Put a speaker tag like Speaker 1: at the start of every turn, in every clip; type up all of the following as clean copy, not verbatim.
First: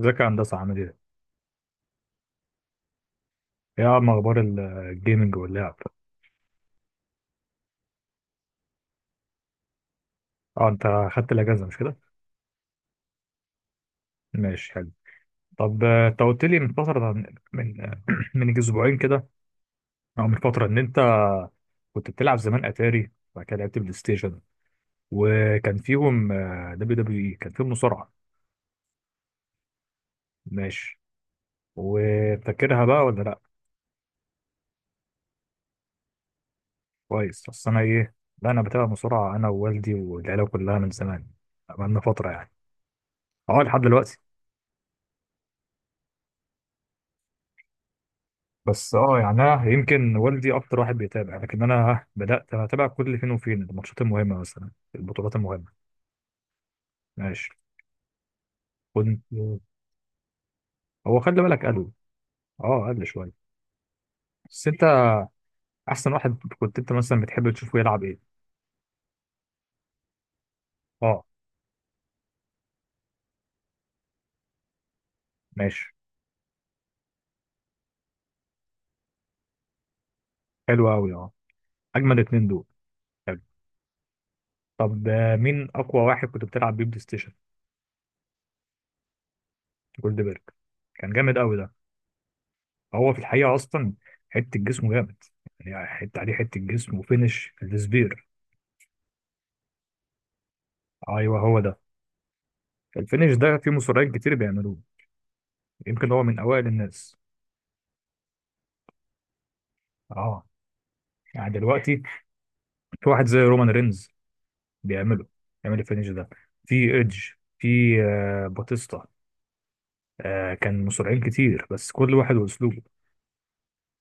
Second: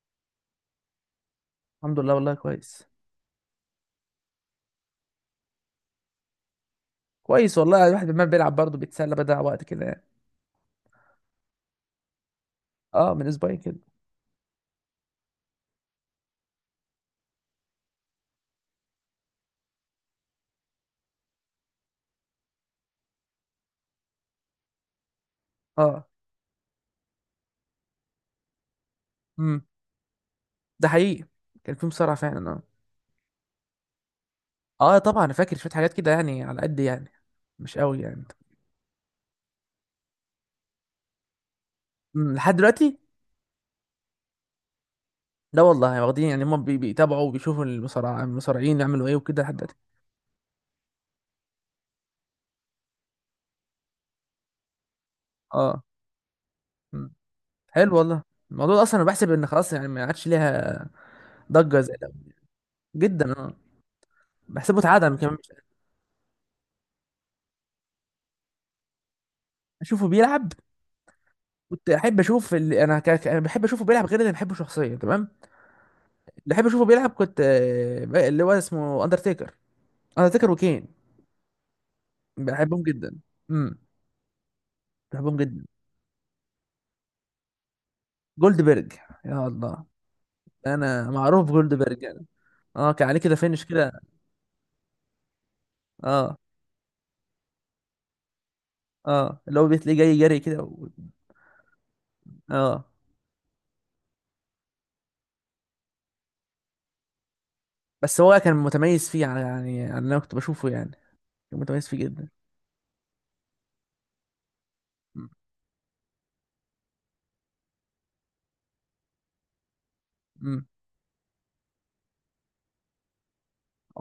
Speaker 1: ازيك يا هندسة، عامل ايه؟
Speaker 2: الحمد لله، والله كويس.
Speaker 1: ايه عم اخبار الجيمنج واللعب؟
Speaker 2: كويس والله، يعني الواحد ما بيلعب برضه بيتسلى، بدأ وقت كده يعني.
Speaker 1: اه، انت خدت الاجازة مش كده؟
Speaker 2: اه، من اسبوعين كده.
Speaker 1: ماشي، حلو. طب انت قلت لي من فترة، من آه، من اسبوعين كده، او من فترة ان انت كنت بتلعب زمان اتاري، وبعد كده لعبت بلاي ستيشن، وكان
Speaker 2: اه.
Speaker 1: فيهم دبليو دبليو اي، كان فيهم مصارعة.
Speaker 2: امم. ده
Speaker 1: ماشي.
Speaker 2: حقيقي. كان في مصارعة فعلا، اه.
Speaker 1: وفاكرها بقى ولا لا؟
Speaker 2: اه طبعا، انا فاكر شوية حاجات كده يعني، على قد يعني.
Speaker 1: كويس، اصل
Speaker 2: مش
Speaker 1: انا
Speaker 2: قوي
Speaker 1: ايه؟
Speaker 2: يعني.
Speaker 1: لا، انا بتابع مصارعة، انا ووالدي والعيلة كلها من زمان، بقالنا فترة
Speaker 2: امم،
Speaker 1: يعني.
Speaker 2: لحد دلوقتي.
Speaker 1: اه، لحد دلوقتي.
Speaker 2: لا والله، واخدين يعني، هم بيتابعوا وبيشوفوا المصارعين
Speaker 1: بس
Speaker 2: يعملوا ايه
Speaker 1: يعني
Speaker 2: وكده لحد
Speaker 1: انا
Speaker 2: دلوقتي.
Speaker 1: يمكن والدي اكتر واحد بيتابع، لكن انا بدات اتابع كل فين وفين الماتشات المهمه، مثلا البطولات المهمه.
Speaker 2: اه. امم.
Speaker 1: ماشي.
Speaker 2: حلو والله. الموضوع ده اصلا انا
Speaker 1: كنت.
Speaker 2: بحسب ان خلاص يعني، ما عادش ليها
Speaker 1: هو خلي بالك
Speaker 2: ضجة
Speaker 1: قل.
Speaker 2: زي الاول.
Speaker 1: اه، قل
Speaker 2: جدا
Speaker 1: شويه.
Speaker 2: اه.
Speaker 1: بس
Speaker 2: بحسبه
Speaker 1: انت،
Speaker 2: اتعدم كمان
Speaker 1: احسن واحد كنت انت مثلا بتحب تشوفه يلعب ايه؟
Speaker 2: اشوفه بيلعب.
Speaker 1: اه.
Speaker 2: كنت احب اشوف اللي انا بحب اشوفه بيلعب غير اللي بحبه شخصيا، تمام.
Speaker 1: ماشي.
Speaker 2: بحب اشوفه بيلعب كنت اللي هو اسمه اندرتيكر. اندرتيكر وكين.
Speaker 1: حلو قوي اه. اجمل اتنين دول.
Speaker 2: بحبهم جدا.
Speaker 1: حلو.
Speaker 2: امم.
Speaker 1: طب
Speaker 2: بحبهم جدا.
Speaker 1: مين اقوى واحد كنت بتلعب بيه بلاي ستيشن؟
Speaker 2: جولد بيرج. يا الله.
Speaker 1: جولدبرج.
Speaker 2: انا
Speaker 1: كان جامد
Speaker 2: معروف
Speaker 1: قوي
Speaker 2: جولد
Speaker 1: ده.
Speaker 2: بيرج انا. اه، كان
Speaker 1: هو في
Speaker 2: عليه كده
Speaker 1: الحقيقه
Speaker 2: فينش كده.
Speaker 1: اصلا، حته جسمه جامد، يعني حته عليه
Speaker 2: اه.
Speaker 1: حته جسم وفينش السبير.
Speaker 2: اه، اللي هو بتلاقيه جاي جري كده
Speaker 1: ايوه، هو ده.
Speaker 2: اه.
Speaker 1: الفينش ده في مصارعين كتير بيعملوه، يمكن هو من اوائل الناس.
Speaker 2: بس هو كان متميز فيه على، يعني، على اللي انا كنت
Speaker 1: اه،
Speaker 2: بشوفه يعني.
Speaker 1: يعني
Speaker 2: كان متميز فيه
Speaker 1: دلوقتي
Speaker 2: جدا.
Speaker 1: في واحد زي رومان رينز بيعمله، الفينش ده. في ايدج، في، باتيستا.
Speaker 2: امم.
Speaker 1: كان مصارعين كتير، بس كل واحد واسلوبه.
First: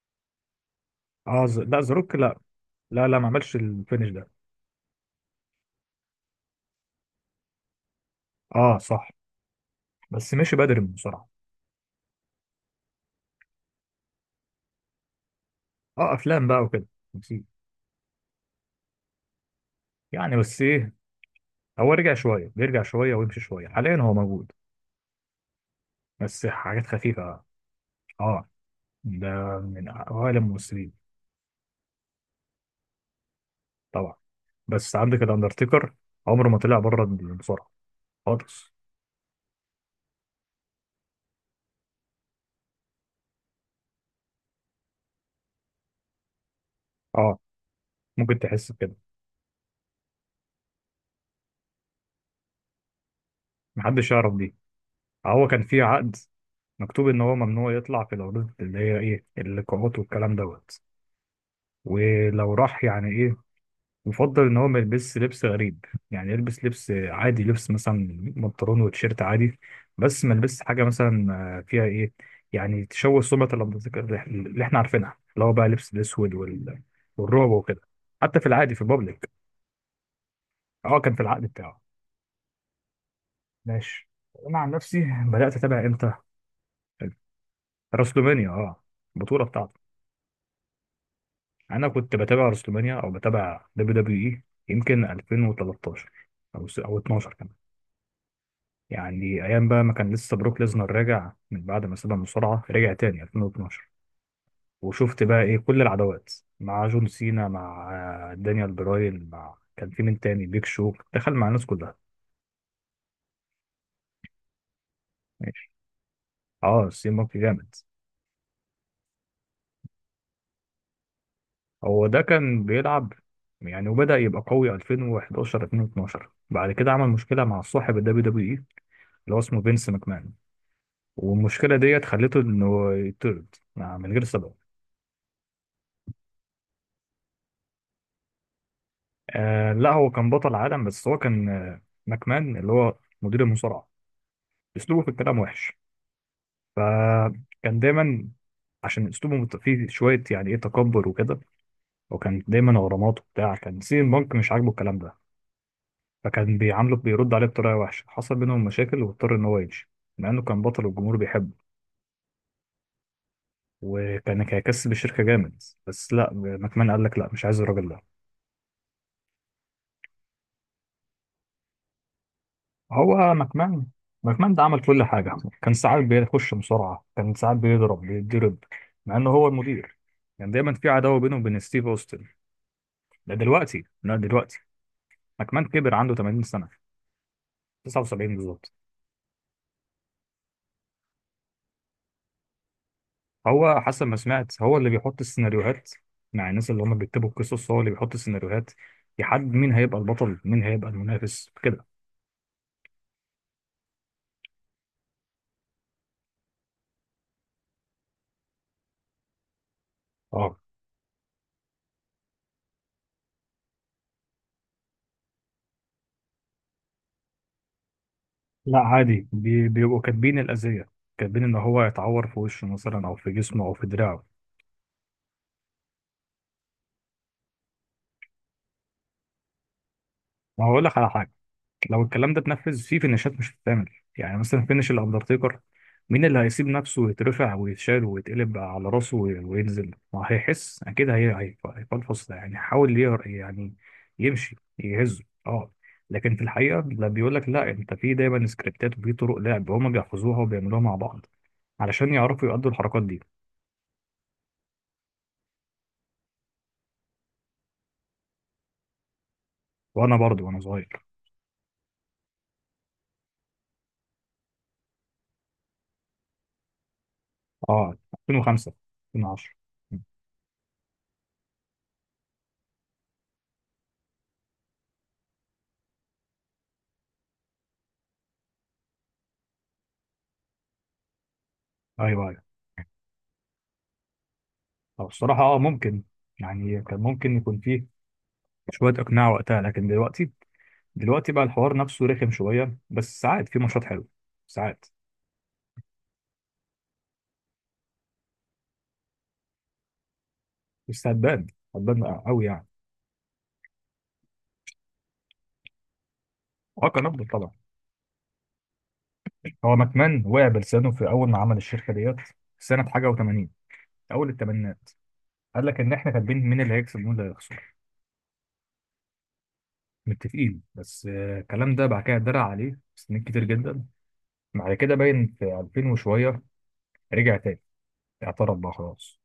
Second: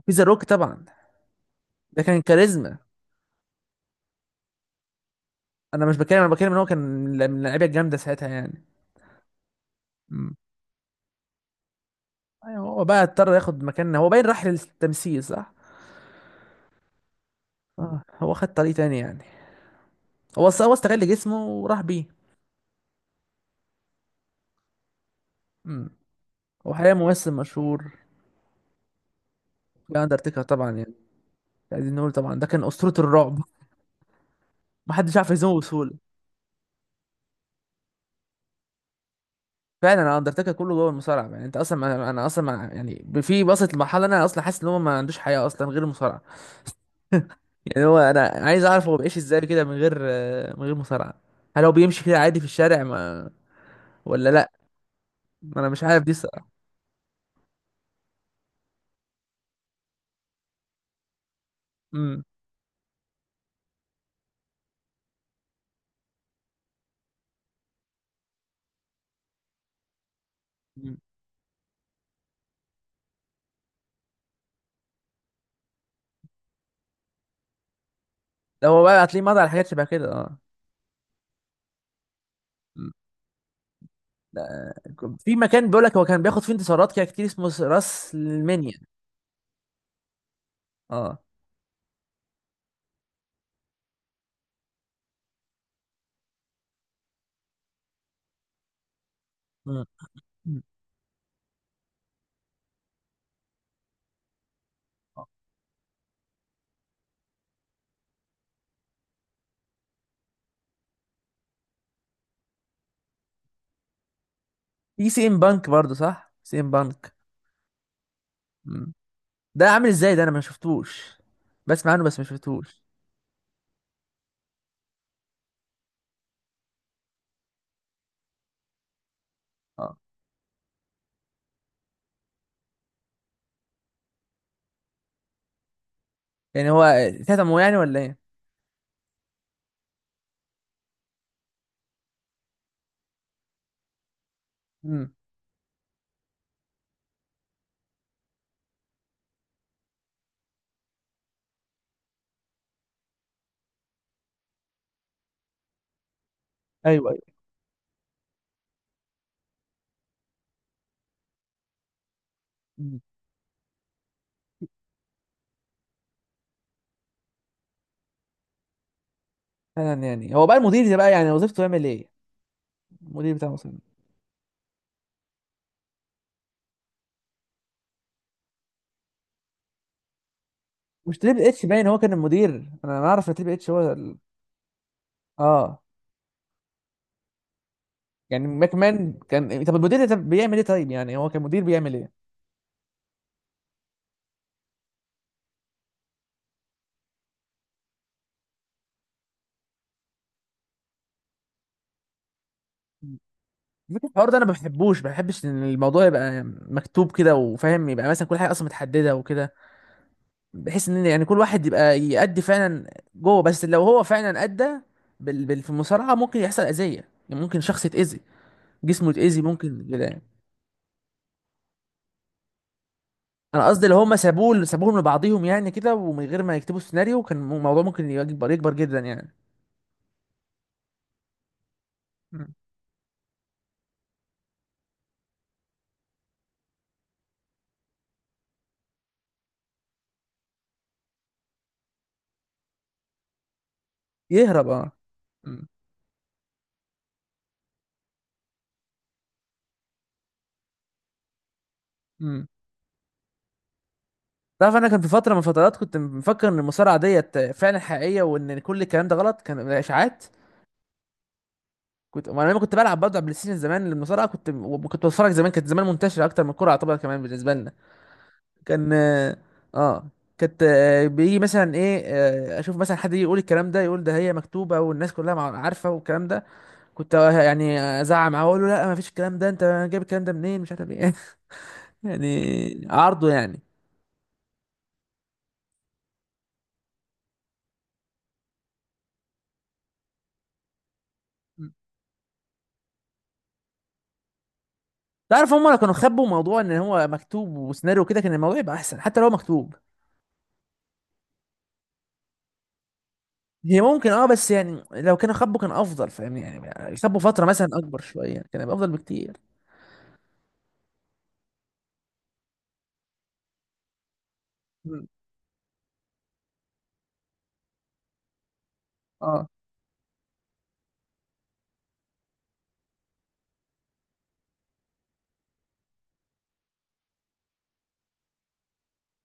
Speaker 2: في ذا روك طبعا.
Speaker 1: اه لا،
Speaker 2: ده
Speaker 1: زاروك
Speaker 2: كان
Speaker 1: لا.
Speaker 2: كاريزما.
Speaker 1: لا لا، ما عملش الفينش ده.
Speaker 2: انا مش بتكلم، انا بتكلم ان هو كان من اللعيبه الجامده ساعتها يعني.
Speaker 1: اه، صح. بس
Speaker 2: امم.
Speaker 1: مشي بدري من المصارعه.
Speaker 2: ايوه، هو بقى اضطر ياخد مكان، هو باين راح للتمثيل صح.
Speaker 1: اه، افلام بقى وكده. نسيت.
Speaker 2: اه، هو خد طريق تاني يعني.
Speaker 1: يعني بس
Speaker 2: هو
Speaker 1: ايه،
Speaker 2: استغل جسمه وراح
Speaker 1: هو
Speaker 2: بيه.
Speaker 1: رجع شويه، بيرجع شويه ويمشي شويه، حاليا هو موجود
Speaker 2: امم.
Speaker 1: بس
Speaker 2: هو
Speaker 1: حاجات
Speaker 2: حاليا ممثل
Speaker 1: خفيفه.
Speaker 2: مشهور.
Speaker 1: اه، ده من
Speaker 2: في
Speaker 1: اوائل
Speaker 2: اندرتيكر طبعا
Speaker 1: الممثلين.
Speaker 2: يعني، عايزين نقول طبعا ده كان اسطورة الرعب.
Speaker 1: طبعا. بس
Speaker 2: محدش
Speaker 1: عندك
Speaker 2: عارف يهزمه بسهولة.
Speaker 1: الاندرتيكر، عمره ما طلع بره المصارعه خالص.
Speaker 2: فعلا، انا اندرتيكر كله جوه المصارعة يعني، انت اصلا انا اصلا يعني في، وصلت لمرحلة انا اصلا حاسس ان هو ما عندوش حياة اصلا غير المصارعة.
Speaker 1: اه،
Speaker 2: يعني هو، انا
Speaker 1: ممكن
Speaker 2: عايز
Speaker 1: تحس
Speaker 2: اعرف
Speaker 1: بكده.
Speaker 2: هو بيعيش ازاي كده من غير من غير مصارعة. هل هو بيمشي كده عادي في الشارع ما
Speaker 1: محدش
Speaker 2: ولا
Speaker 1: يعرف
Speaker 2: لا؟
Speaker 1: دي. هو
Speaker 2: ما
Speaker 1: كان
Speaker 2: انا
Speaker 1: في
Speaker 2: مش عارف دي
Speaker 1: عقد
Speaker 2: الصراحة.
Speaker 1: مكتوب ان هو ممنوع يطلع في العروض اللي هي ايه، اللقاءات والكلام دوت.
Speaker 2: امم.
Speaker 1: ولو راح يعني ايه، يفضل ان هو ما يلبسش لبس غريب، يعني يلبس لبس عادي، لبس مثلا بنطلون وتيشيرت عادي. بس ما يلبسش حاجه
Speaker 2: أمم.
Speaker 1: مثلا فيها ايه، يعني تشوه سمعه الاندرتيكر اللي احنا عارفينها، اللي هو بقى لبس الاسود والرعب وكده، حتى في
Speaker 2: لو
Speaker 1: العادي في
Speaker 2: هو بقى هتلاقيه
Speaker 1: البابليك.
Speaker 2: مضى على حاجات شبه كده، اه.
Speaker 1: اه، كان في العقد بتاعه.
Speaker 2: أمم.
Speaker 1: ماشي. انا عن نفسي
Speaker 2: في
Speaker 1: بدات
Speaker 2: مكان بيقول
Speaker 1: اتابع
Speaker 2: لك هو
Speaker 1: امتى؟
Speaker 2: كان بياخد فيه انتصارات كده كتير، اسمه راس
Speaker 1: راسلومانيا،
Speaker 2: المنيا.
Speaker 1: اه، البطوله بتاعته.
Speaker 2: اه.
Speaker 1: انا كنت بتابع راسلومانيا او بتابع دبليو دبليو اي يمكن 2013، او 12 كمان، يعني ايام بقى
Speaker 2: مم.
Speaker 1: ما كان لسه بروك
Speaker 2: مم.
Speaker 1: ليزنر راجع من بعد ما ساب المصارعه، رجع تاني 2012. وشفت بقى ايه كل العداوات، مع جون سينا، مع دانيال براين، مع كان في مين تاني؟ بيك شو دخل مع الناس كلها.
Speaker 2: في سي ام بانك
Speaker 1: ماشي.
Speaker 2: برضه، صح، سي ام
Speaker 1: اه، سي
Speaker 2: بانك.
Speaker 1: مونكي جامد.
Speaker 2: مم. ده عامل ازاي ده؟ انا ما شفتوش. بسمع عنه
Speaker 1: هو
Speaker 2: بس
Speaker 1: ده
Speaker 2: ما
Speaker 1: كان
Speaker 2: شفتوش.
Speaker 1: بيلعب يعني، وبدأ يبقى قوي 2011، 2012، بعد كده عمل مشكلة مع صاحب الدبليو دبليو اي، اللي هو اسمه فينس
Speaker 2: اه.
Speaker 1: ماكمان. والمشكلة ديت خلته انه يطرد من غير سبب.
Speaker 2: يعني هو كتمه يعني ولا ايه؟
Speaker 1: لا، هو كان بطل عالم، بس هو كان ماكمان اللي هو مدير المصارعة، اسلوبه في
Speaker 2: امم.
Speaker 1: الكلام وحش. فكان دايما، عشان اسلوبه فيه شوية يعني ايه، تكبر وكده. وكان دايما غرامات وبتاع، كان سي بانك مش عاجبه الكلام ده، فكان بيعامله،
Speaker 2: ايوه، ايوه.
Speaker 1: بيرد عليه بطريقه وحشه، حصل بينهم مشاكل واضطر ان هو يمشي، مع انه كان بطل والجمهور بيحبه،
Speaker 2: مم.
Speaker 1: وكان هيكسب الشركه جامد، بس لا، ماكمان قال لك لا، مش عايز الراجل ده.
Speaker 2: فعلا يعني، هو بقى المدير ده بقى يعني وظيفته يعمل ايه؟
Speaker 1: هو
Speaker 2: المدير بتاع مصر.
Speaker 1: ماكمان، ماكمان ده عمل كل حاجه. كان ساعات بيخش مصارعه، كان ساعات بيضرب بيتضرب مع انه هو المدير. كان دايما في
Speaker 2: مش
Speaker 1: عداوه بينه
Speaker 2: تريبل
Speaker 1: وبين
Speaker 2: اتش
Speaker 1: ستيف
Speaker 2: باين هو كان
Speaker 1: اوستن.
Speaker 2: المدير؟ انا اعرف
Speaker 1: ده
Speaker 2: ان تريبل اتش
Speaker 1: دلوقتي،
Speaker 2: هو
Speaker 1: لا دلوقتي، ماكمان
Speaker 2: اه.
Speaker 1: كبر، عنده 80 سنه، 79
Speaker 2: يعني
Speaker 1: بالظبط.
Speaker 2: ماكمان كان، طب المدير ده بيعمل ايه؟ طيب يعني هو كان مدير بيعمل ايه؟
Speaker 1: هو حسب ما سمعت، هو اللي بيحط السيناريوهات مع الناس اللي هم بيكتبوا القصص. هو اللي بيحط السيناريوهات، يحدد مين هيبقى البطل، مين هيبقى المنافس كده.
Speaker 2: الحوار ده انا ما بحبش ان الموضوع يبقى مكتوب كده، وفاهم يبقى مثلا كل حاجه اصلا متحدده وكده.
Speaker 1: اه،
Speaker 2: بحيث ان يعني كل واحد يبقى يأدي فعلا جوه، بس لو هو فعلا أدى في المصارعه ممكن يحصل اذيه، يعني ممكن شخص يتأذي.
Speaker 1: لا
Speaker 2: جسمه
Speaker 1: عادي.
Speaker 2: يتأذي ممكن
Speaker 1: بيبقوا
Speaker 2: كده يعني.
Speaker 1: كاتبين الأذية، كاتبين إن هو يتعور في وشه مثلا، أو في جسمه،
Speaker 2: انا
Speaker 1: أو في
Speaker 2: قصدي، لو هم
Speaker 1: دراعه.
Speaker 2: سابوهم لبعضهم يعني كده ومن غير ما يكتبوا السيناريو، كان الموضوع ممكن يكبر يكبر جدا يعني.
Speaker 1: ما هقول لك على حاجة، لو الكلام ده
Speaker 2: مم.
Speaker 1: اتنفذ، في فينيشات مش بتتعمل، يعني مثلا فينيش الاندرتيكر، مين اللي هيسيب نفسه ويترفع ويتشال ويتقلب على راسه وينزل؟ ما هيحس اكيد، هيفلفص ده يعني، حاول يعني يمشي
Speaker 2: يهرب اه.
Speaker 1: يهزه،
Speaker 2: مم.
Speaker 1: اه. لكن في الحقيقه لا، بيقول لك لا، انت في دايما سكريبتات وفي طرق لعب هما بيحفظوها وبيعملوها مع بعض، علشان
Speaker 2: مم.
Speaker 1: يعرفوا يأدوا الحركات دي.
Speaker 2: تعرف، انا كان في فتره من فترات كنت مفكر ان المصارعه ديت فعلا حقيقيه، وان كل الكلام ده غلط، كان
Speaker 1: وانا
Speaker 2: اشاعات.
Speaker 1: برضو وانا صغير،
Speaker 2: كنت، ما انا لما كنت بلعب برضه على بلاي ستيشن زمان المصارعه كنت، كنت بتفرج زمان، كانت زمان منتشره اكتر من الكوره، يعتبر كمان بالنسبه لنا.
Speaker 1: اه، 2005،
Speaker 2: كان.
Speaker 1: 2010.
Speaker 2: اه. كانت بيجي مثلا ايه اشوف مثلا حد يجي يقول الكلام ده، يقول ده هي مكتوبه والناس كلها عارفه والكلام ده. كنت يعني ازعق معاه واقول له لا، ما فيش الكلام ده، انت جايب الكلام ده منين؟ مش عارف ايه.
Speaker 1: ايوه ايوه.
Speaker 2: يعني عرضه يعني.
Speaker 1: طب الصراحه ممكن، يعني كان ممكن يكون فيه شوية إقناع وقتها، لكن دلوقتي، دلوقتي بقى الحوار نفسه رخم شوية، بس ساعات في ماتشات حلوة، ساعات.
Speaker 2: تعرف، هم لو كانوا خبوا موضوع ان هو مكتوب وسيناريو كده كان الموضوع يبقى احسن، حتى لو مكتوب.
Speaker 1: بس هتبان، هتبان قوي يعني.
Speaker 2: هي ممكن، اه، بس يعني لو كان خبه كان افضل، فاهمني
Speaker 1: اه،
Speaker 2: يعني،
Speaker 1: كان
Speaker 2: خبه
Speaker 1: أفضل
Speaker 2: فتره
Speaker 1: طبعا.
Speaker 2: مثلا اكبر شويه يعني كان هيبقى افضل بكتير.
Speaker 1: هو ماكمان وقع بلسانه في أول ما عمل الشركة ديت، سنة حاجة و80، أول الثمانينات.
Speaker 2: مم.
Speaker 1: قال لك إن إحنا كاتبين مين اللي هيكسب ومين اللي هيخسر
Speaker 2: اه.
Speaker 1: متفقين، بس الكلام ده بعد كده اتدرع عليه سنين كتير جدا. بعد كده باين في 2000 وشوية، رجع تاني، اعترف بقى خلاص.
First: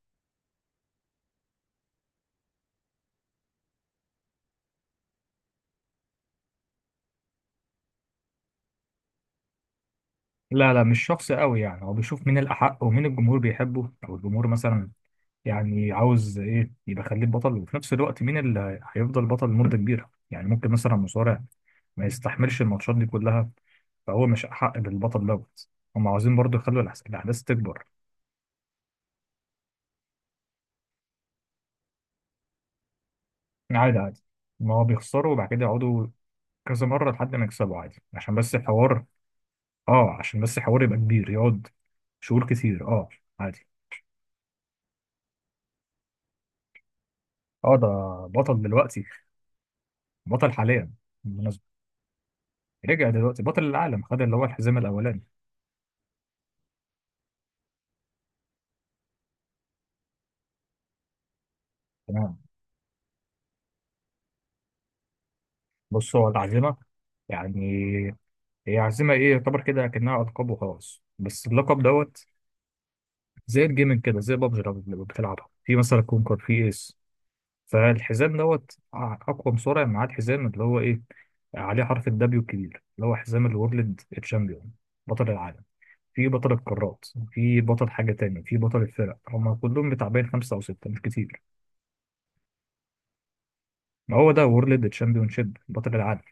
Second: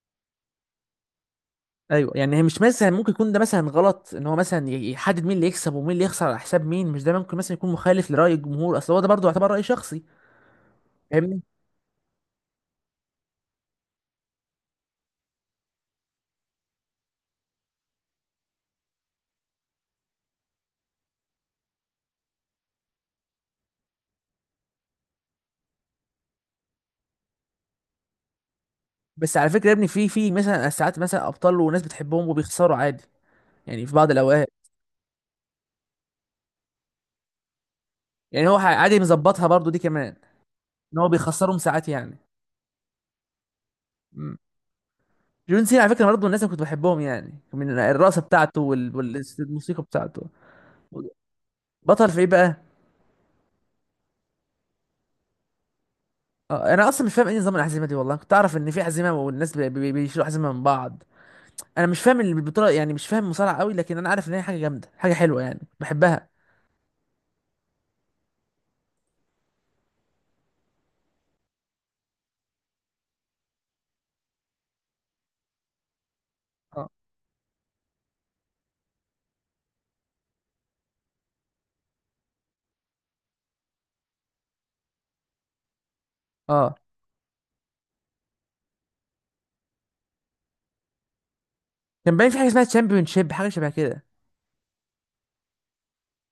Speaker 2: ايوه، يعني هي مش مثلا ممكن يكون ده مثلا غلط ان هو مثلا يحدد مين اللي يكسب ومين اللي يخسر، على حساب مين؟ مش ده ممكن مثلا يكون مخالف لراي الجمهور، اصل هو ده برضه يعتبر راي شخصي.
Speaker 1: لا لا، مش شخص
Speaker 2: فاهمني.
Speaker 1: قوي يعني، هو بيشوف مين الأحق ومين الجمهور بيحبه، أو الجمهور مثلا يعني عاوز ايه، يبقى خليه بطل. وفي نفس الوقت مين اللي هيفضل بطل لمده كبيره، يعني ممكن مثلا مصارع ما يستحملش الماتشات دي كلها، فهو مش حق بالبطل دوت. هم عاوزين برضه يخلوا الاحداث تكبر.
Speaker 2: بس على فكره يا ابني، في مثلا ساعات مثلا ابطال وناس بتحبهم وبيخسروا عادي. يعني في
Speaker 1: عادي
Speaker 2: بعض
Speaker 1: عادي،
Speaker 2: الاوقات.
Speaker 1: ما هو بيخسروا وبعد كده يقعدوا كذا مره لحد ما يكسبوا، عادي، عشان
Speaker 2: يعني
Speaker 1: بس
Speaker 2: هو عادي،
Speaker 1: الحوار.
Speaker 2: مظبطها برضه دي
Speaker 1: اه،
Speaker 2: كمان.
Speaker 1: عشان بس الحوار يبقى
Speaker 2: ان هو
Speaker 1: كبير
Speaker 2: بيخسرهم
Speaker 1: يقعد
Speaker 2: ساعات يعني.
Speaker 1: شهور كتير، اه. عادي.
Speaker 2: جون سينا على فكره، برضه الناس اللي كنت بحبهم يعني،
Speaker 1: اه،
Speaker 2: من
Speaker 1: ده
Speaker 2: الرقصه بتاعته
Speaker 1: بطل دلوقتي،
Speaker 2: والموسيقى بتاعته.
Speaker 1: بطل حاليا، بالمناسبة.
Speaker 2: بطل في ايه بقى؟
Speaker 1: رجع دلوقتي بطل العالم، خد اللي هو الحزام الأولاني.
Speaker 2: انا اصلا مش فاهم ايه نظام العزيمه دي، والله كنت اعرف ان في عزيمه والناس بيشيلوا عزيمه من بعض. انا مش فاهم
Speaker 1: تمام.
Speaker 2: البطوله يعني، مش فاهم مصارعه قوي، لكن انا عارف ان هي حاجه جامده، حاجه حلوه، يعني
Speaker 1: بص هو
Speaker 2: بحبها.
Speaker 1: العزيمة يعني، هي عازمة ايه، يعتبر كده كأنها ألقاب وخلاص، بس اللقب دوت زي الجيمنج كده، زي بابجي لما بتلعبها في مثلا كونكر في
Speaker 2: اه.
Speaker 1: ايس. فالحزام دوت أقوى مصارع معاه الحزام، اللي هو ايه، عليه حرف الدبليو الكبير، اللي هو حزام الورلد تشامبيون، بطل العالم. في بطل
Speaker 2: اه.
Speaker 1: القارات، في بطل حاجة تانية، في بطل الفرق، هما كلهم بتاع خمسة أو ستة، مش كتير.
Speaker 2: كان باين في حاجه اسمها تشامبيون شيب، حاجه شبه كده.
Speaker 1: ما هو ده وورلد تشامبيون شيب، بطل العالم.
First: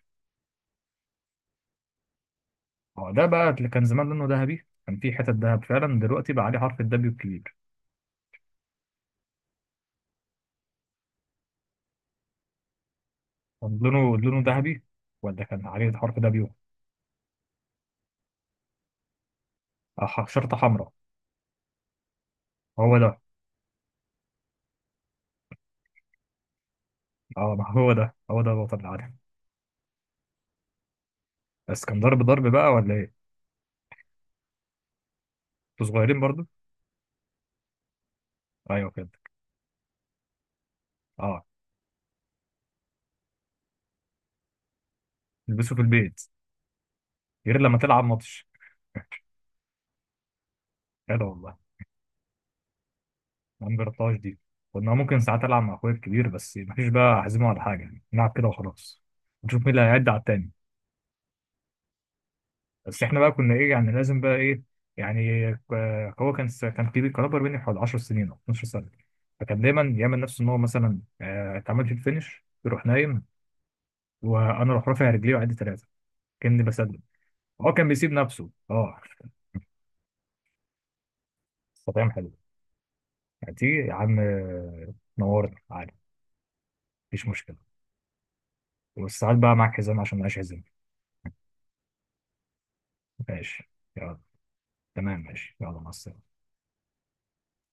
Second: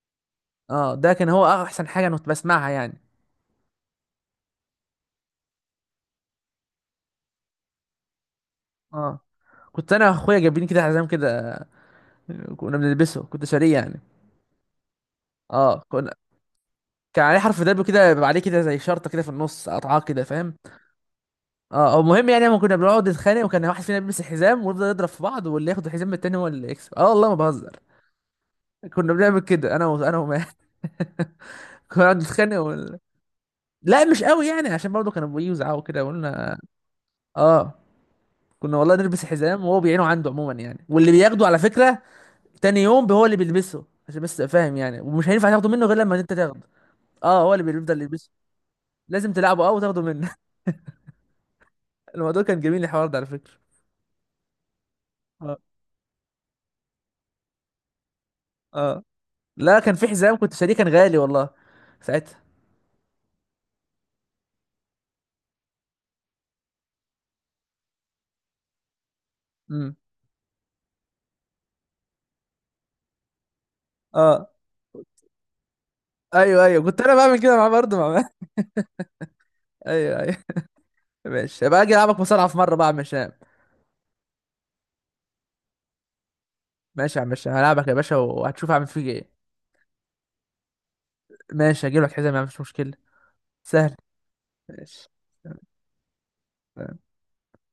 Speaker 2: اه، ده كان هو احسن حاجه انا كنت بسمعها يعني.
Speaker 1: هو ده بقى اللي كان زمان لونه ذهبي، كان في حتت ذهب فعلا، دلوقتي بقى عليه حرف الدبليو الكبير.
Speaker 2: اه. كنت انا واخويا جايبين كده حزام كده. كنا بنلبسه، كنت شاريه
Speaker 1: كان
Speaker 2: يعني.
Speaker 1: لونه ذهبي، ولا كان
Speaker 2: اه
Speaker 1: عليه
Speaker 2: كنا.
Speaker 1: الحرف ده بيوم،
Speaker 2: كان عليه حرف دب كده، بيبقى عليه كده زي شرطه كده في النص قطعاه كده، فاهم؟
Speaker 1: شرطة حمراء.
Speaker 2: اه، او المهم يعني، لما كنا
Speaker 1: هو
Speaker 2: بنقعد
Speaker 1: ده،
Speaker 2: نتخانق وكان واحد فينا بيلبس الحزام ويفضل يضرب في بعض، واللي ياخد الحزام من التاني هو اللي يكسب، اه والله ما
Speaker 1: اه، ما
Speaker 2: بهزر.
Speaker 1: هو ده الوطن
Speaker 2: كنا
Speaker 1: العادي.
Speaker 2: بنعمل كده، انا و... انا وما
Speaker 1: بس كان
Speaker 2: كنا نقعد
Speaker 1: ضرب ضرب
Speaker 2: نتخانق
Speaker 1: بقى ولا ايه؟
Speaker 2: لا، مش قوي يعني، عشان برضه كانوا بيجوا يزعقوا
Speaker 1: انتوا
Speaker 2: كده
Speaker 1: صغيرين برضو؟
Speaker 2: وقلنا. اه. كنا
Speaker 1: ايوه
Speaker 2: والله
Speaker 1: كده،
Speaker 2: نلبس حزام وهو بيعينه عنده عموما يعني، واللي
Speaker 1: اه.
Speaker 2: بياخده على فكره تاني يوم هو اللي بيلبسه، عشان بس تبقى فاهم يعني، ومش هينفع تاخده
Speaker 1: تلبسوا في
Speaker 2: منه غير لما
Speaker 1: البيت
Speaker 2: انت تاخده. اه، هو
Speaker 1: غير
Speaker 2: اللي
Speaker 1: لما
Speaker 2: بيفضل
Speaker 1: تلعب
Speaker 2: يلبسه.
Speaker 1: ماتش.
Speaker 2: لازم تلعبه اه وتاخده منه.
Speaker 1: كده والله.
Speaker 2: الموضوع كان جميل الحوار ده على فكره.
Speaker 1: ما جربتهاش دي. كنا ممكن ساعات
Speaker 2: اه.
Speaker 1: العب مع اخويا الكبير، بس مفيش بقى احزمه على حاجه يعني. نلعب كده وخلاص،
Speaker 2: اه.
Speaker 1: نشوف مين
Speaker 2: لا،
Speaker 1: اللي
Speaker 2: كان في
Speaker 1: هيعد على
Speaker 2: حزام
Speaker 1: التاني.
Speaker 2: كنت شاريه، كان غالي والله ساعتها.
Speaker 1: بس احنا بقى كنا ايه يعني، لازم بقى ايه. يعني هو كان س- كان كبير كان اكبر مني بحوالي 10 سنين او 12 سنه، فكان دايما
Speaker 2: امم.
Speaker 1: يعمل نفسه ان هو مثلا اتعمل في الفينش، يروح نايم
Speaker 2: اه.
Speaker 1: وانا اروح رافع رجلي وعدي ثلاثه، كاني
Speaker 2: ايوه، ايوه، كنت
Speaker 1: بسلم.
Speaker 2: انا بعمل كده معاه
Speaker 1: هو كان
Speaker 2: برضه
Speaker 1: بيسيب
Speaker 2: مع.
Speaker 1: نفسه، اه.
Speaker 2: ايوه، ايوه. ماشي، يبقى اجي
Speaker 1: استطعم،
Speaker 2: العبك
Speaker 1: حلو
Speaker 2: مصارعه في مره بقى يا عم هشام.
Speaker 1: يعني. تيجي يا عم نورنا عادي.
Speaker 2: ماشي يا
Speaker 1: مفيش
Speaker 2: عم هشام،
Speaker 1: مشكله.
Speaker 2: هلعبك يا باشا وهتشوف اعمل فيك ايه.
Speaker 1: والساعات بقى معاك حزام عشان معيش حزام.
Speaker 2: ماشي، هجيب لك حزام يا عم، مش مشكله.
Speaker 1: ماشي
Speaker 2: سهل.
Speaker 1: يلا.
Speaker 2: ماشي.
Speaker 1: تمام ماشي، يلا، مع السلامه.